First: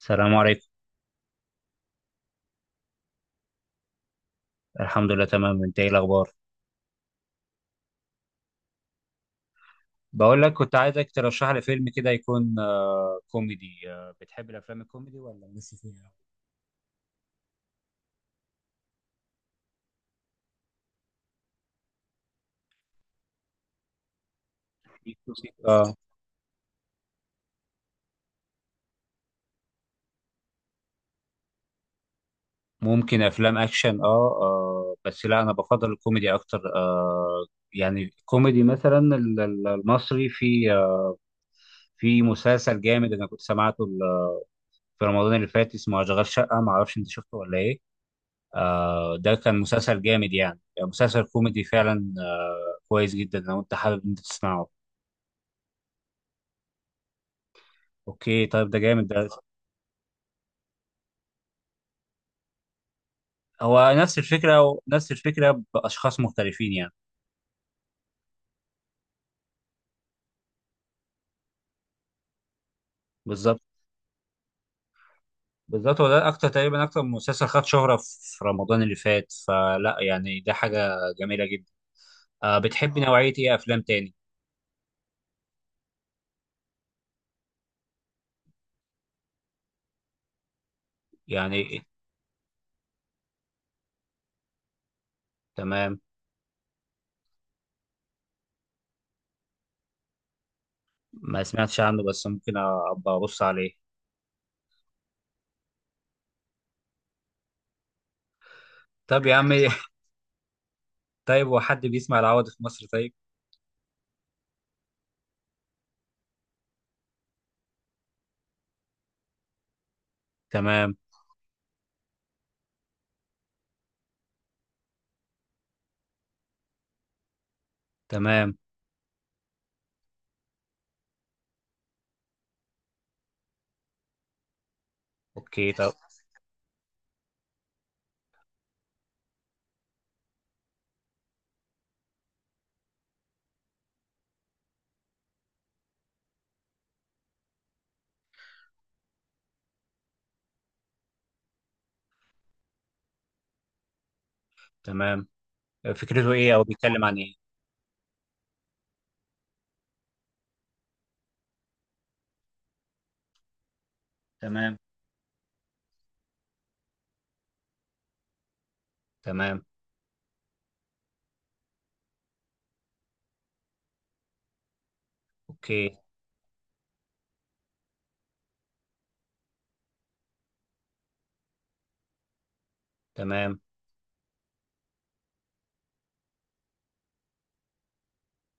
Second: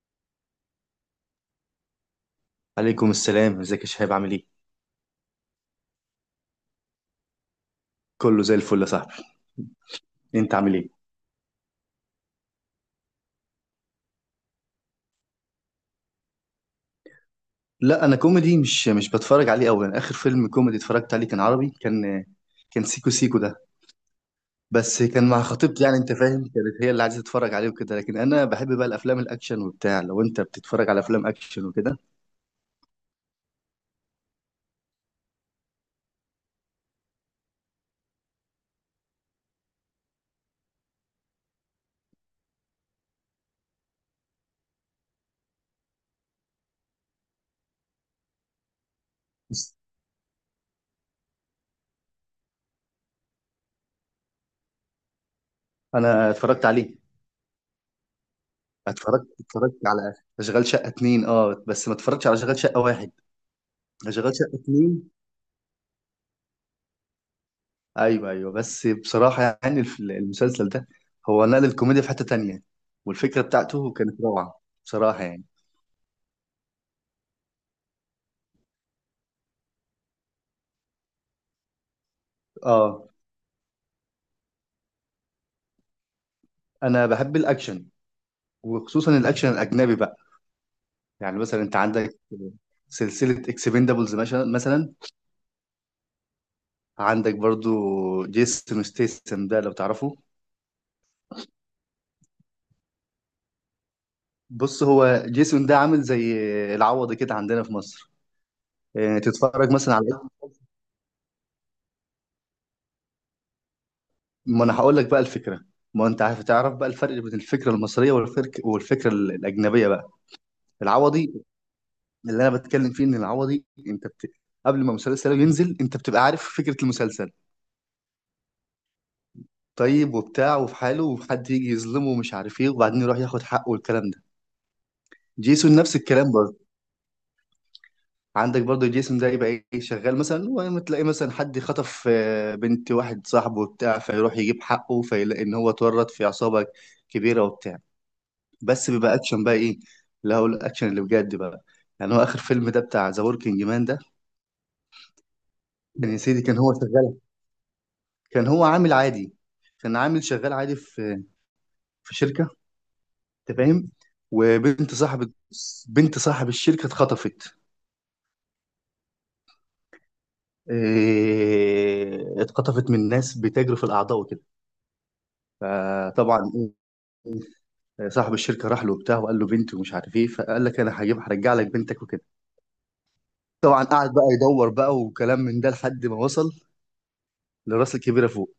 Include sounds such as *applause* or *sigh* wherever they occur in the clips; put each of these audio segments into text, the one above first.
السلام عليكم. عليكم السلام، ازيك يا شهاب؟ عامل ايه؟ الحمد لله تمام، انت ايه الاخبار؟ كله زي الفل يا صاحبي. بقول لك انت كنت عامل ايه؟ عايزك ترشح لي فيلم كده يكون كوميدي. بتحب الافلام الكوميدي ولا مش فيها؟ لا، انا كوميدي مش بتفرج عليه قوي. انا اخر فيلم كوميدي اتفرجت عليه كان عربي، كان سيكو سيكو ده. بس في كان مع قصة- خطيبتي، اه يعني انت فاهم، كانت هي اللي عايزه تتفرج عليه وكده. لكن انا بحب بقى الافلام الاكشن وبتاع. لو انت بتتفرج على افلام اكشن وكده، ممكن افلام اكشن آه بس لا، انا بفضل الكوميدي اكتر. يعني كوميدي مثلا المصري، في مسلسل جامد انا كنت سمعته في رمضان اللي فات اسمه اشغال شقة، ما اعرفش انت شفته ولا ايه؟ آه، ده كان بس مسلسل جامد، يعني مسلسل كوميدي فعلا، كويس جدا لو انت حابب انت تسمعه. انا اتفرجت عليه. اوكي، طيب ده جامد اتفرجت ده. اتفرجت على اشغال شقه اتنين، اه، بس ما اتفرجتش على اشغال شقه واحد. هو نفس اشغال شقه الفكره اتنين، ونفس الفكره باشخاص مختلفين يعني. ايوه ايوه، بس بصراحه، يعني المسلسل ده هو نقل الكوميديا في حته تانية، والفكره بالظبط، بتاعته كانت روعه بصراحه، يعني. بالظبط، هو ده اكتر، تقريبا اكتر مسلسل خد شهره في رمضان اللي فات، فلا يعني ده حاجه جميله جدا. أه، بتحبي اه، نوعيه ايه افلام تاني؟ انا بحب الاكشن، وخصوصا الاكشن الاجنبي بقى. يعني يعني مثلا انت إيه؟ عندك سلسله اكسبندابلز مثلا مثلا. تمام. عندك برضو جيسون ستيسن ده لو تعرفه. ما سمعتش عنه، بس ممكن ابقى ابص عليه. بص، هو جيسون ده عامل زي العوض كده عندنا في مصر. يعني طب يا عم تتفرج مثلا *laughs* على، طيب هو حد بيسمع العوض في مصر طيب؟ ما انا هقول لك بقى الفكره. ما انت عارف، تعرف بقى الفرق بين الفكره المصريه والفكره الاجنبيه بقى. تمام. العوضي اللي انا بتكلم فيه، ان العوضي انت قبل ما مسلسله ينزل انت بتبقى عارف فكره المسلسل، تمام. طيب وبتاع، وفي حاله وحد يجي يظلمه ومش عارف ايه وبعدين يروح ياخد حقه والكلام ده. اوكي جيسون طب. نفس الكلام برضه. عندك برضه جيسون ده يبقى ايه، شغال مثلا وتلاقي مثلا حد خطف بنت واحد صاحبه وبتاع، فيروح يجيب حقه فيلاقي ان هو اتورط في عصابه كبيره وبتاع. بس بيبقى اكشن بقى، ايه اللي هو الاكشن اللي بجد بقى. يعني هو اخر فيلم ده بتاع ذا وركينج مان ده. تمام. كان يا فكرته سيدي، ايه كان او هو بيتكلم شغال، عن ايه؟ كان هو عامل عادي، كان عامل شغال عادي في شركة، انت فاهم. تمام. وبنت صاحب، بنت صاحب الشركة اتخطفت. تمام. اتخطفت من ناس بتجري في الأعضاء وكده. اوكي. فطبعا، إيه، صاحب الشركة راح له وبتاع وقال له بنتي ومش عارف ايه، فقال لك انا هجيب، هرجع لك بنتك وكده. تمام. طبعا قعد بقى يدور بقى وكلام من ده لحد ما وصل لراس الكبيرة فوق.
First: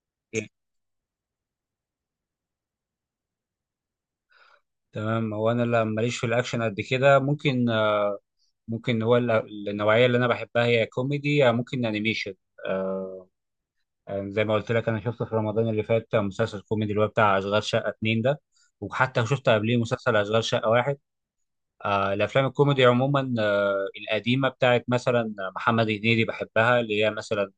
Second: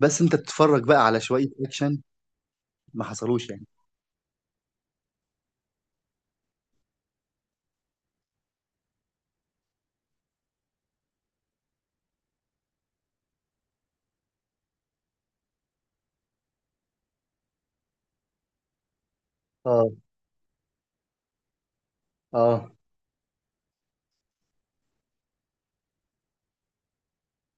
بس انت إيه؟ بتتفرج بقى على شوية اكشن ما حصلوش يعني. تمام. هو انا لا- ماليش في الاكشن قد كده. ممكن، ممكن، هو النوعيه اللي انا بحبها هي كوميدي، يا ممكن انيميشن. آه يعني زي ما قلت لك، انا شفت في رمضان اللي فات مسلسل كوميدي اللي هو بتاع اشغال شقه اتنين ده، وحتى شفت قبليه اه، مسلسل اشغال شقه واحد. الافلام اه. الكوميدي عموما، القديمه بتاعت مثلا محمد هنيدي بحبها، اللي هي مثلا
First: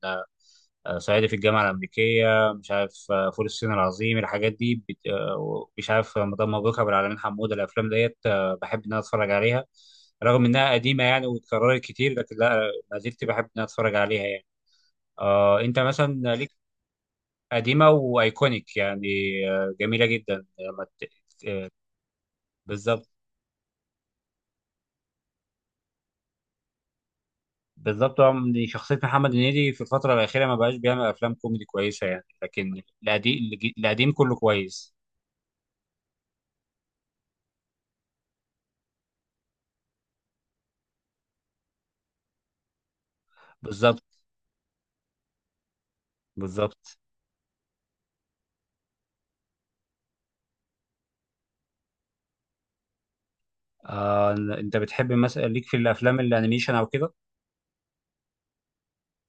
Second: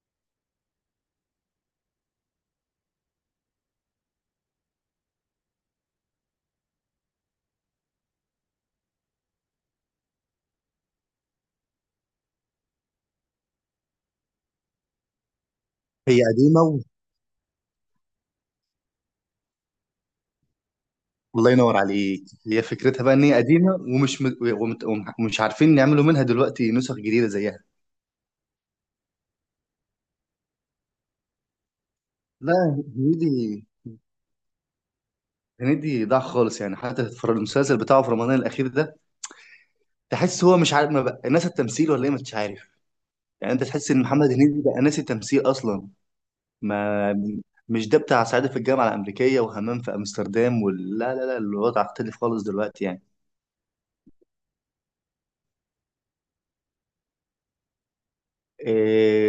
صعيدي في الجامعه الامريكيه، مش عارف، فول الصين العظيم، الحاجات دي مش عارف، مدام مبروك، ابو العلمين حموده، الافلام ديت، بحب ان انا اتفرج عليها رغم انها قديمه يعني، واتكررت كتير، لكن لا ما زلت بحب ان انا اتفرج عليها يعني. انت هي مثلا ليك؟ قديمة. قديمه وايكونيك يعني، جميله جدا لما الله آه، ينور عليك، هي فكرتها بالظبط. بقى ان هي قديمه ومش عارفين يعملوا منها دلوقتي نسخ جديده زيها. بالظبط. شخصية محمد هنيدي في الفترة الأخيرة ما بقاش بيعمل أفلام كوميدي كويسة يعني، لكن لا، القديم، هنيدي، القديم كله كويس. هنيدي ضاع خالص يعني. حتى في المسلسل بتاعه في رمضان الاخير ده، تحس هو مش عارف، ما بقى ناس التمثيل ولا ايه مش عارف. يعني انت تحس ان بالظبط. محمد هنيدي بقى ناسي التمثيل اصلا. بالظبط. ما مش ده بتاع صعيدي في الجامعه الامريكيه وهمام في امستردام، ولا لا لا لا، الوضع اختلف خالص دلوقتي يعني. آه أنت بتحب مثلا ليك في الأفلام الأنيميشن أو كده؟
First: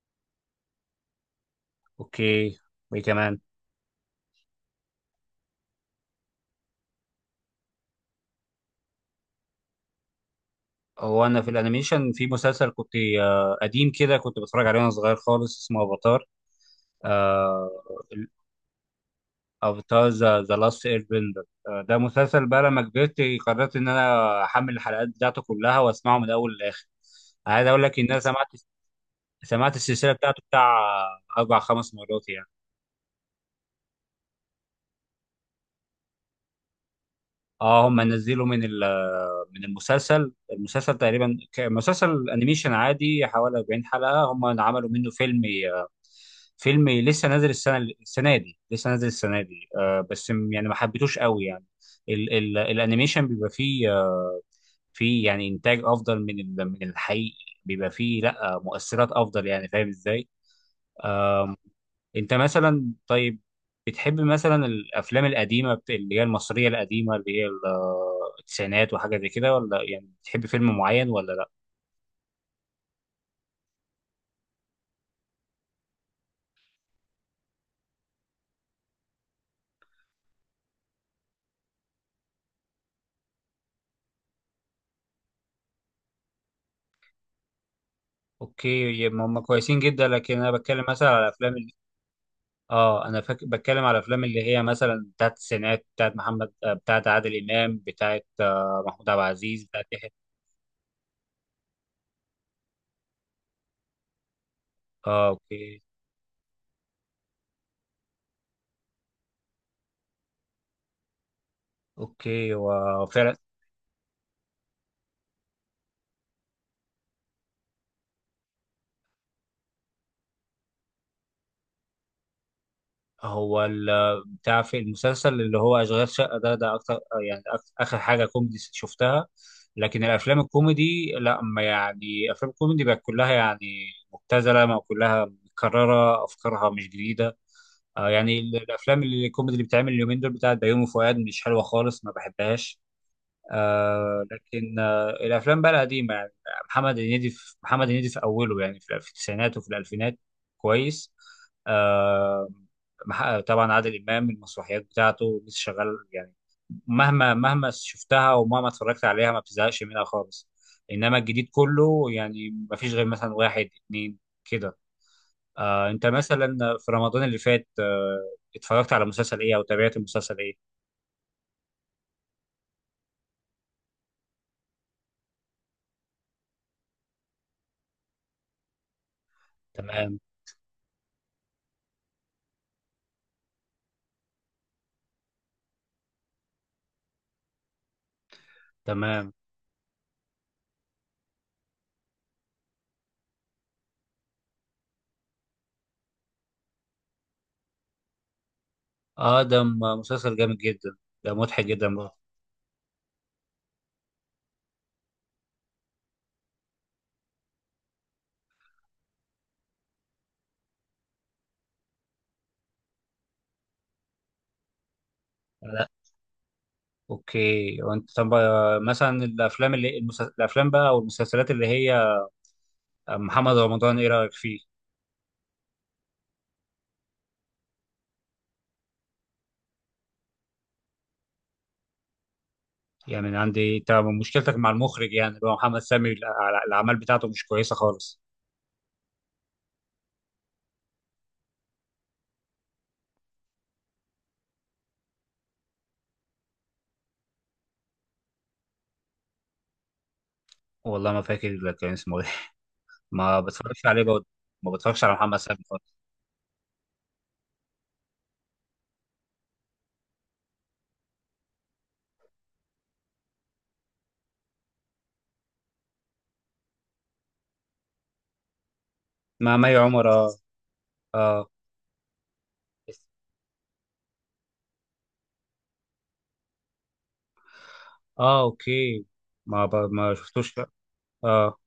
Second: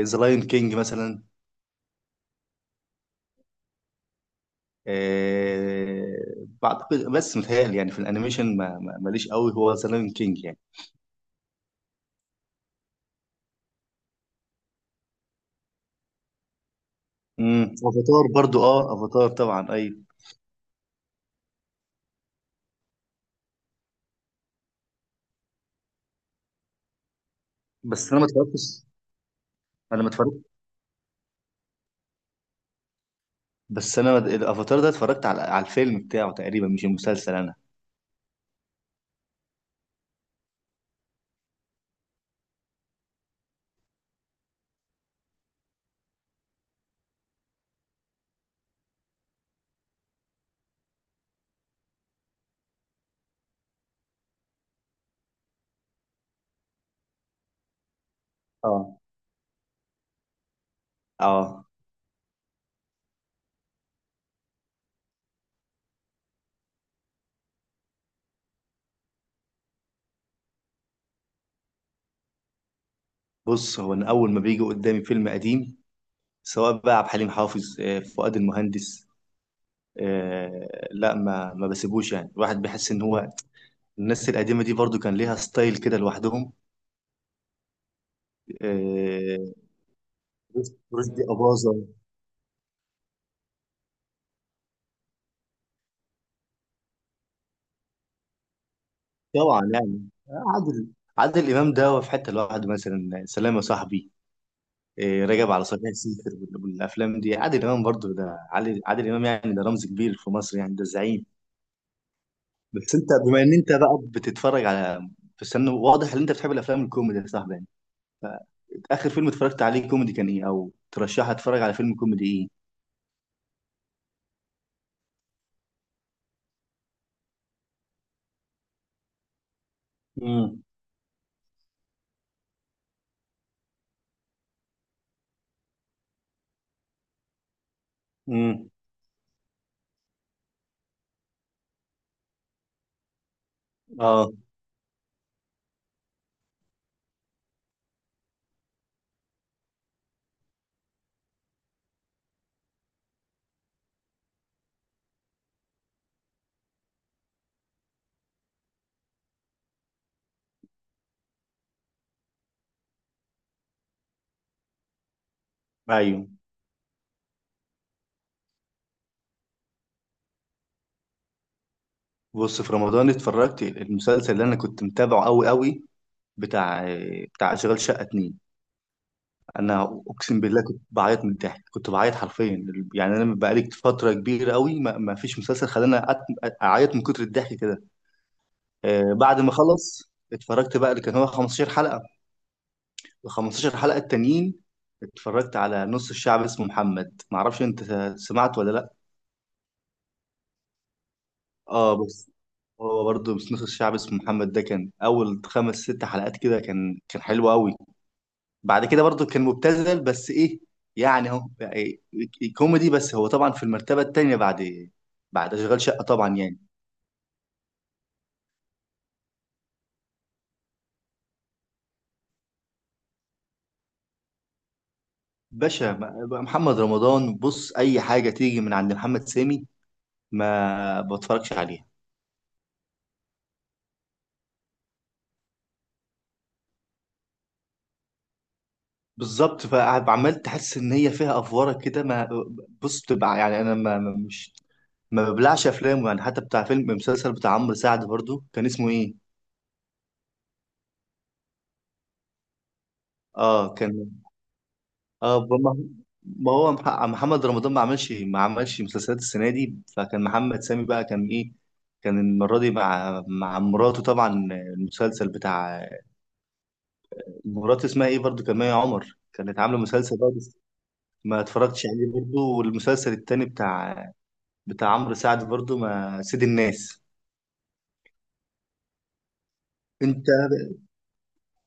ذا لاين كينج مثلا، أوكي، وإيه كمان؟ آه، بعتقد بس متهيألي، يعني في الانيميشن ماليش قوي، هو ذا لايون كينج يعني. هو أنا في الأنيميشن في مسلسل كنت قديم كده، كنت بتفرج عليه وأنا صغير خالص، اسمه أفاتار. آه افاتار برضو، اه افاتار طبعا او ايوه. بتاع ذا لاست اير بندر. ده مسلسل بقى لما كبرت قررت ان انا احمل الحلقات بتاعته كلها واسمعه من الاول للاخر. عايز اقول لك ان بس انا انا ما سمعت، اتفرجتش، سمعت انا ما السلسله بتاعته اتفرجت. بتاع اربع خمس مرات يعني. بس انا الافاتار ده اتفرجت على الفيلم بتاعه تقريبا، مش المسلسل انا. اه هم نزلوا من المسلسل تقريبا مسلسل انيميشن عادي حوالي 40 حلقه، هم عملوا منه فيلم لسه نازل السنه، السنه دي لسه نازل السنه دي. يعني ما حبيتوش قوي يعني. ال ال الانيميشن بيبقى فيه، في يعني انتاج افضل من الحقيقي، بيبقى فيه لا اه، مؤثرات افضل، يعني فاهم ازاي؟ آه، اه. انت مثلا طيب، بتحب مثلا الافلام القديمه اللي هي المصريه القديمه اللي هي التسعينات وحاجه زي كده، ولا يعني بتحب فيلم معين ولا لا؟ بص، هو انا اول ما بيجي قدامي فيلم قديم سواء بقى عبد الحليم حافظ، فؤاد المهندس، آه، لا، ما بسيبوش يعني. الواحد بيحس ان هو الناس القديمه دي برضو كان ليها ستايل كده لوحدهم. اوكي. يبقى هم آه، كويسين جدا، لكن انا بتكلم مثلا رشدي على افلام ال- أباظة، اه انا فاك... بتكلم على افلام اللي هي مثلا بتاعت التسعينات، بتاعت محمد، بتاعت عادل امام، بتاعت محمود عبد العزيز، طبعا بتاعت يحيى. يعني. عادل عادل إمام ده هو في حتة لوحده، مثلا سلام يا صاحبي، اه راجع على اوكي. صحيح سيفر والأفلام دي. عادل إمام برضو ده، عادل إمام يعني، ده رمز كبير في مصر يعني، ده زعيم. اوكي، بس أنت وفعلا، بما إن أنت بقى بتتفرج على، بس أنا واضح إن أنت بتحب الأفلام الكوميدي يا صاحبي يعني. آخر فيلم اتفرجت عليه كوميدي كان إيه؟ أو ترشح أتفرج على فيلم كوميدي إيه؟ هو بتاع في المسلسل اللي هو اشغال شقه ده، ده اكتر، يعني اخر حاجه كوميدي شفتها. لكن الافلام امم الكوميدي لا، ما يعني افلام الكوميدي بقت كلها يعني مبتذله، ما كلها متكرره، افكارها مش جديده. آه يعني امم الافلام اللي الكوميدي اللي بتعمل اليومين دول بتاعت بيومي فؤاد، مش حلوه خالص، ما بحبهاش. آه، اه، لكن آه الافلام بقى القديمه يعني، محمد هنيدي في اوله، يعني في في التسعينات وفي الالفينات، كويس. آه طبعا عادل امام، المسرحيات بتاعته لسه شغال يعني، مهما، مهما شفتها ومهما اتفرجت عليها ما بتزهقش منها خالص. انما الجديد كله يعني ما فيش غير مثلا واحد اتنين كده. آه انت ايوه. مثلا في رمضان اللي فات آه اتفرجت على مسلسل ايه او تابعت مسلسل ايه؟ بص، في رمضان اتفرجت المسلسل اللي انا كنت متابعه قوي قوي، بتاع بتاع اشغال شقه اتنين. انا تمام. اقسم بالله كنت بعيط من الضحك، كنت بعيط حرفيا. يعني انا بقالي فتره كبيره قوي ما فيش مسلسل خلاني اعيط من كتر الضحك كده. تمام. بعد ما خلص اتفرجت بقى اللي كان هو 15 حلقه، ال 15 حلقه التانيين. اتفرجت على نص الشعب اسمه محمد، معرفش انت سمعت ولا لا. اه ده مسلسل جامد جدا، ده مضحك جدا اه، بقى. بس هو برضه، بس نص الشعب اسمه محمد ده كان اول خمس ست حلقات كده، كان حلو قوي. بعد كده برضو كان مبتذل، بس ايه، يعني هو يعني كوميدي. بس هو طبعا في المرتبة التانية بعد اشغال لا. شقة طبعا يعني. اوكي، وانت طب، مثلا الافلام اللي الافلام بقى او المسلسلات اللي هي، محمد رمضان ايه رايك فيه؟ باشا محمد رمضان، بص، اي حاجة تيجي من عند محمد سامي ما بتفرجش عليها. يعني من عندي انت، مشكلتك مع المخرج يعني اللي هو محمد سامي، الاعمال بتاعته مش كويسه خالص. بالظبط، فعمال تحس ان هي فيها افوره كده. ما بص، بتبقى يعني انا مش، ما ببلعش افلام يعني. حتى بتاع فيلم مسلسل بتاع عمرو سعد برضو، كان اسمه ايه؟ والله ما فاكر كان اسمه ايه *laughs* ما اه بتفرجش عليه كان، برضه. ما بتفرجش على اه محمد سامي ما خالص. ما هو محمد رمضان ما عملش ما عملش مسلسلات السنه دي. فكان محمد سامي بقى كان ايه، كان المره دي مع مراته طبعا المسلسل بتاع، مراته اسمها ايه برضو، كان مي عمر مع كانت مي عامله عمر مسلسل اه. برضو. ما اه. اتفرجتش عليه برضو. والمسلسل التاني بتاع عمرو سعد برضو، ما سيد الناس، اه. اوكي. ما ب... ما انت شفتوش اه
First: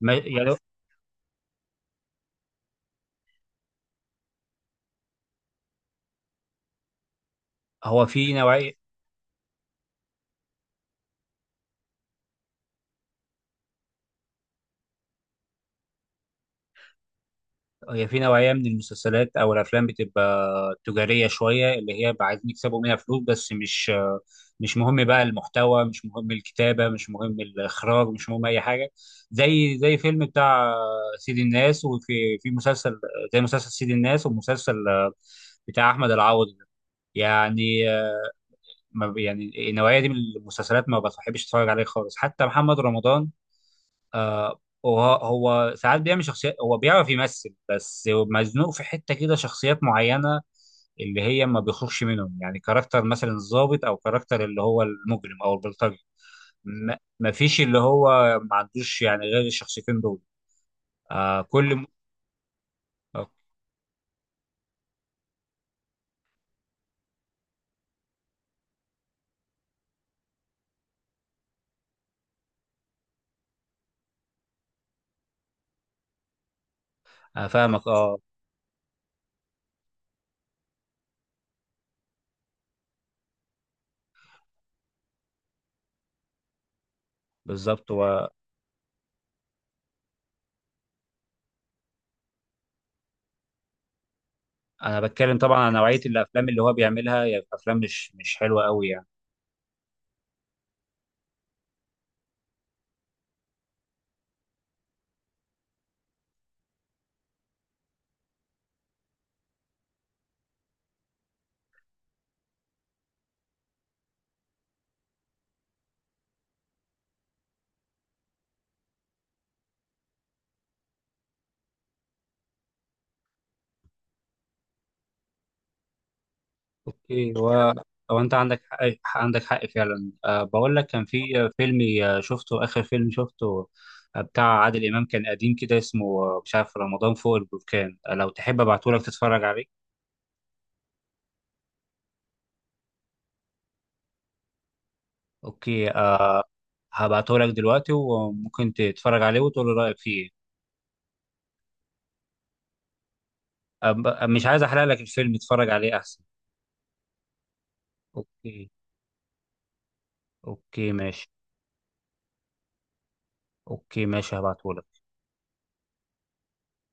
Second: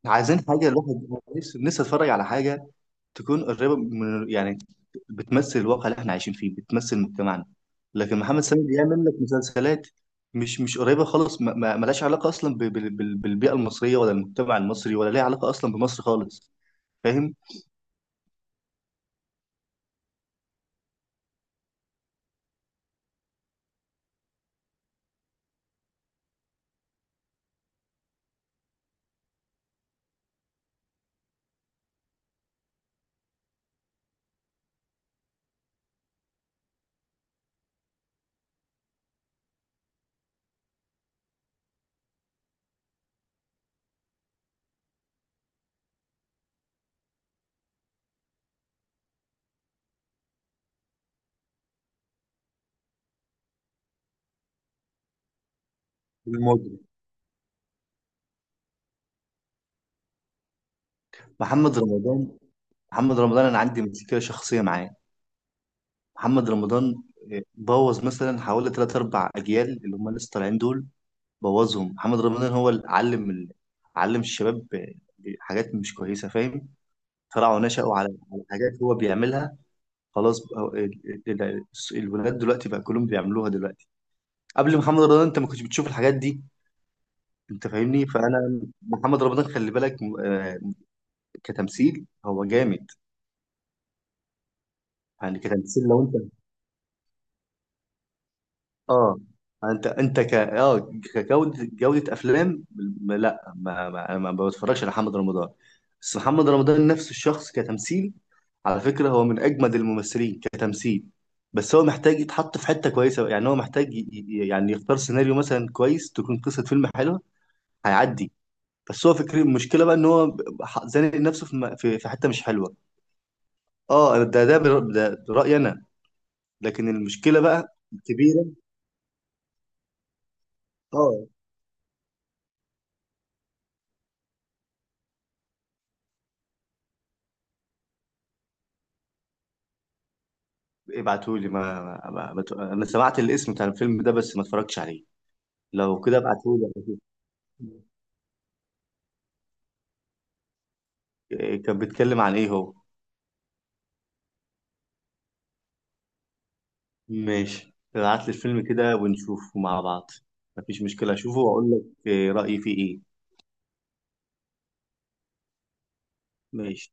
ما... عايزين يعني، حاجه. الواحد نفسه نفسه اتفرج على حاجه تكون قريبة من، يعني بتمثل الواقع اللي احنا عايشين فيه، بتمثل مجتمعنا. هو لكن في محمد سامي نوعية. بيعمل لك مسلسلات مش قريبة خالص، ملهاش علاقة أصلا بالبيئة المصرية، ولا المجتمع المصري، ولا ليها علاقة أصلا بمصر خالص. فاهم؟ هي في نوعية من المسلسلات أو الأفلام بتبقى تجارية شوية، اللي هي بقى عايزين يكسبوا منها فلوس بس، مش، مش مهم بقى المحتوى، مش مهم الكتابة، مش مهم الإخراج، مش مهم أي حاجة. زي، زي فيلم بتاع سيد الناس، وفي في مسلسل زي مسلسل سيد الناس ومسلسل بتاع أحمد العوضي ده. يعني، ما يعني النوعية دي من المسلسلات ما بحبش أتفرج عليها خالص. حتى محمد رمضان، آه، وهو، هو ساعات بيعمل شخصيات، هو بيعرف يمثل بس مزنوق في حتة كده، شخصيات معينة اللي هي ما بيخرجش منهم، يعني كاركتر مثلا الضابط، او كاركتر اللي هو المجرم او البلطجي. الموضوع ما ما فيش اللي هو ما عندوش يعني غير الشخصيتين دول. آه كل محمد م... رمضان. محمد آه رمضان أنا عندي مشكلة شخصية معاه. محمد رمضان بوظ مثلا حوالي ثلاث أربع أجيال اللي هم لسه طالعين دول. بوظهم محمد رمضان، هو اللي علم الشباب حاجات مش كويسة. فاهم؟ أنا طلعوا فاهمك نشأوا على اه. على حاجات هو بيعملها. خلاص بقى، ال- ال- الولاد دلوقتي بقى كلهم بيعملوها دلوقتي. قبل محمد رمضان انت ما كنتش بتشوف الحاجات دي. انت بالظبط. فاهمني. وانا فانا محمد رمضان، خلي بالك، كتمثيل هو جامد. بتكلم يعني طبعا عن كتمثيل نوعية لو انت، الافلام اللي هو بيعملها، يعني افلام مش، مش حلوة قوي يعني. اه، انت ك اه كجوده جوده افلام، لا، ما بتفرجش على محمد رمضان. بس محمد رمضان نفسه الشخص كتمثيل، على فكره هو من اجمد الممثلين كتمثيل. بس هو محتاج يتحط في حته كويسه، يعني هو محتاج يعني يختار سيناريو مثلا كويس تكون قصه فيلم حلوه، هيعدي. بس هو فكرة المشكله بقى ان هو زانق نفسه في في حته مش حلوه. اه، ده رايي انا. لكن اوكي، المشكله هو، بقى هو انت كبيره. عندك حق، عندك حق فعلا. أه بقول لك كان اه، في فيلم، شفته اخر فيلم شفته، بتاع عادل امام، كان قديم كده اسمه، مش عارف، رمضان فوق البركان. لو تحب ابعته لك تتفرج عليه. ابعتولي. ما... ما... ما... ما... ت- انا سمعت الاسم بتاع الفيلم ده بس ما اتفرجتش عليه. اوكي لو كده أه، ابعتهولي أشوف. هبعته لك دلوقتي وممكن تتفرج عليه وتقول لي رايك فيه إيه. كان بيتكلم عن ايه هو؟ مش عايز احرق لك الفيلم، اتفرج عليه احسن. ماشي، ابعت لي الفيلم اوكي. كده ونشوفه مع بعض. مفيش اوكي مشكلة ماشي. اشوفه واقول لك إيه رأيي فيه ايه. اوكي ماشي هبعته. ماشي.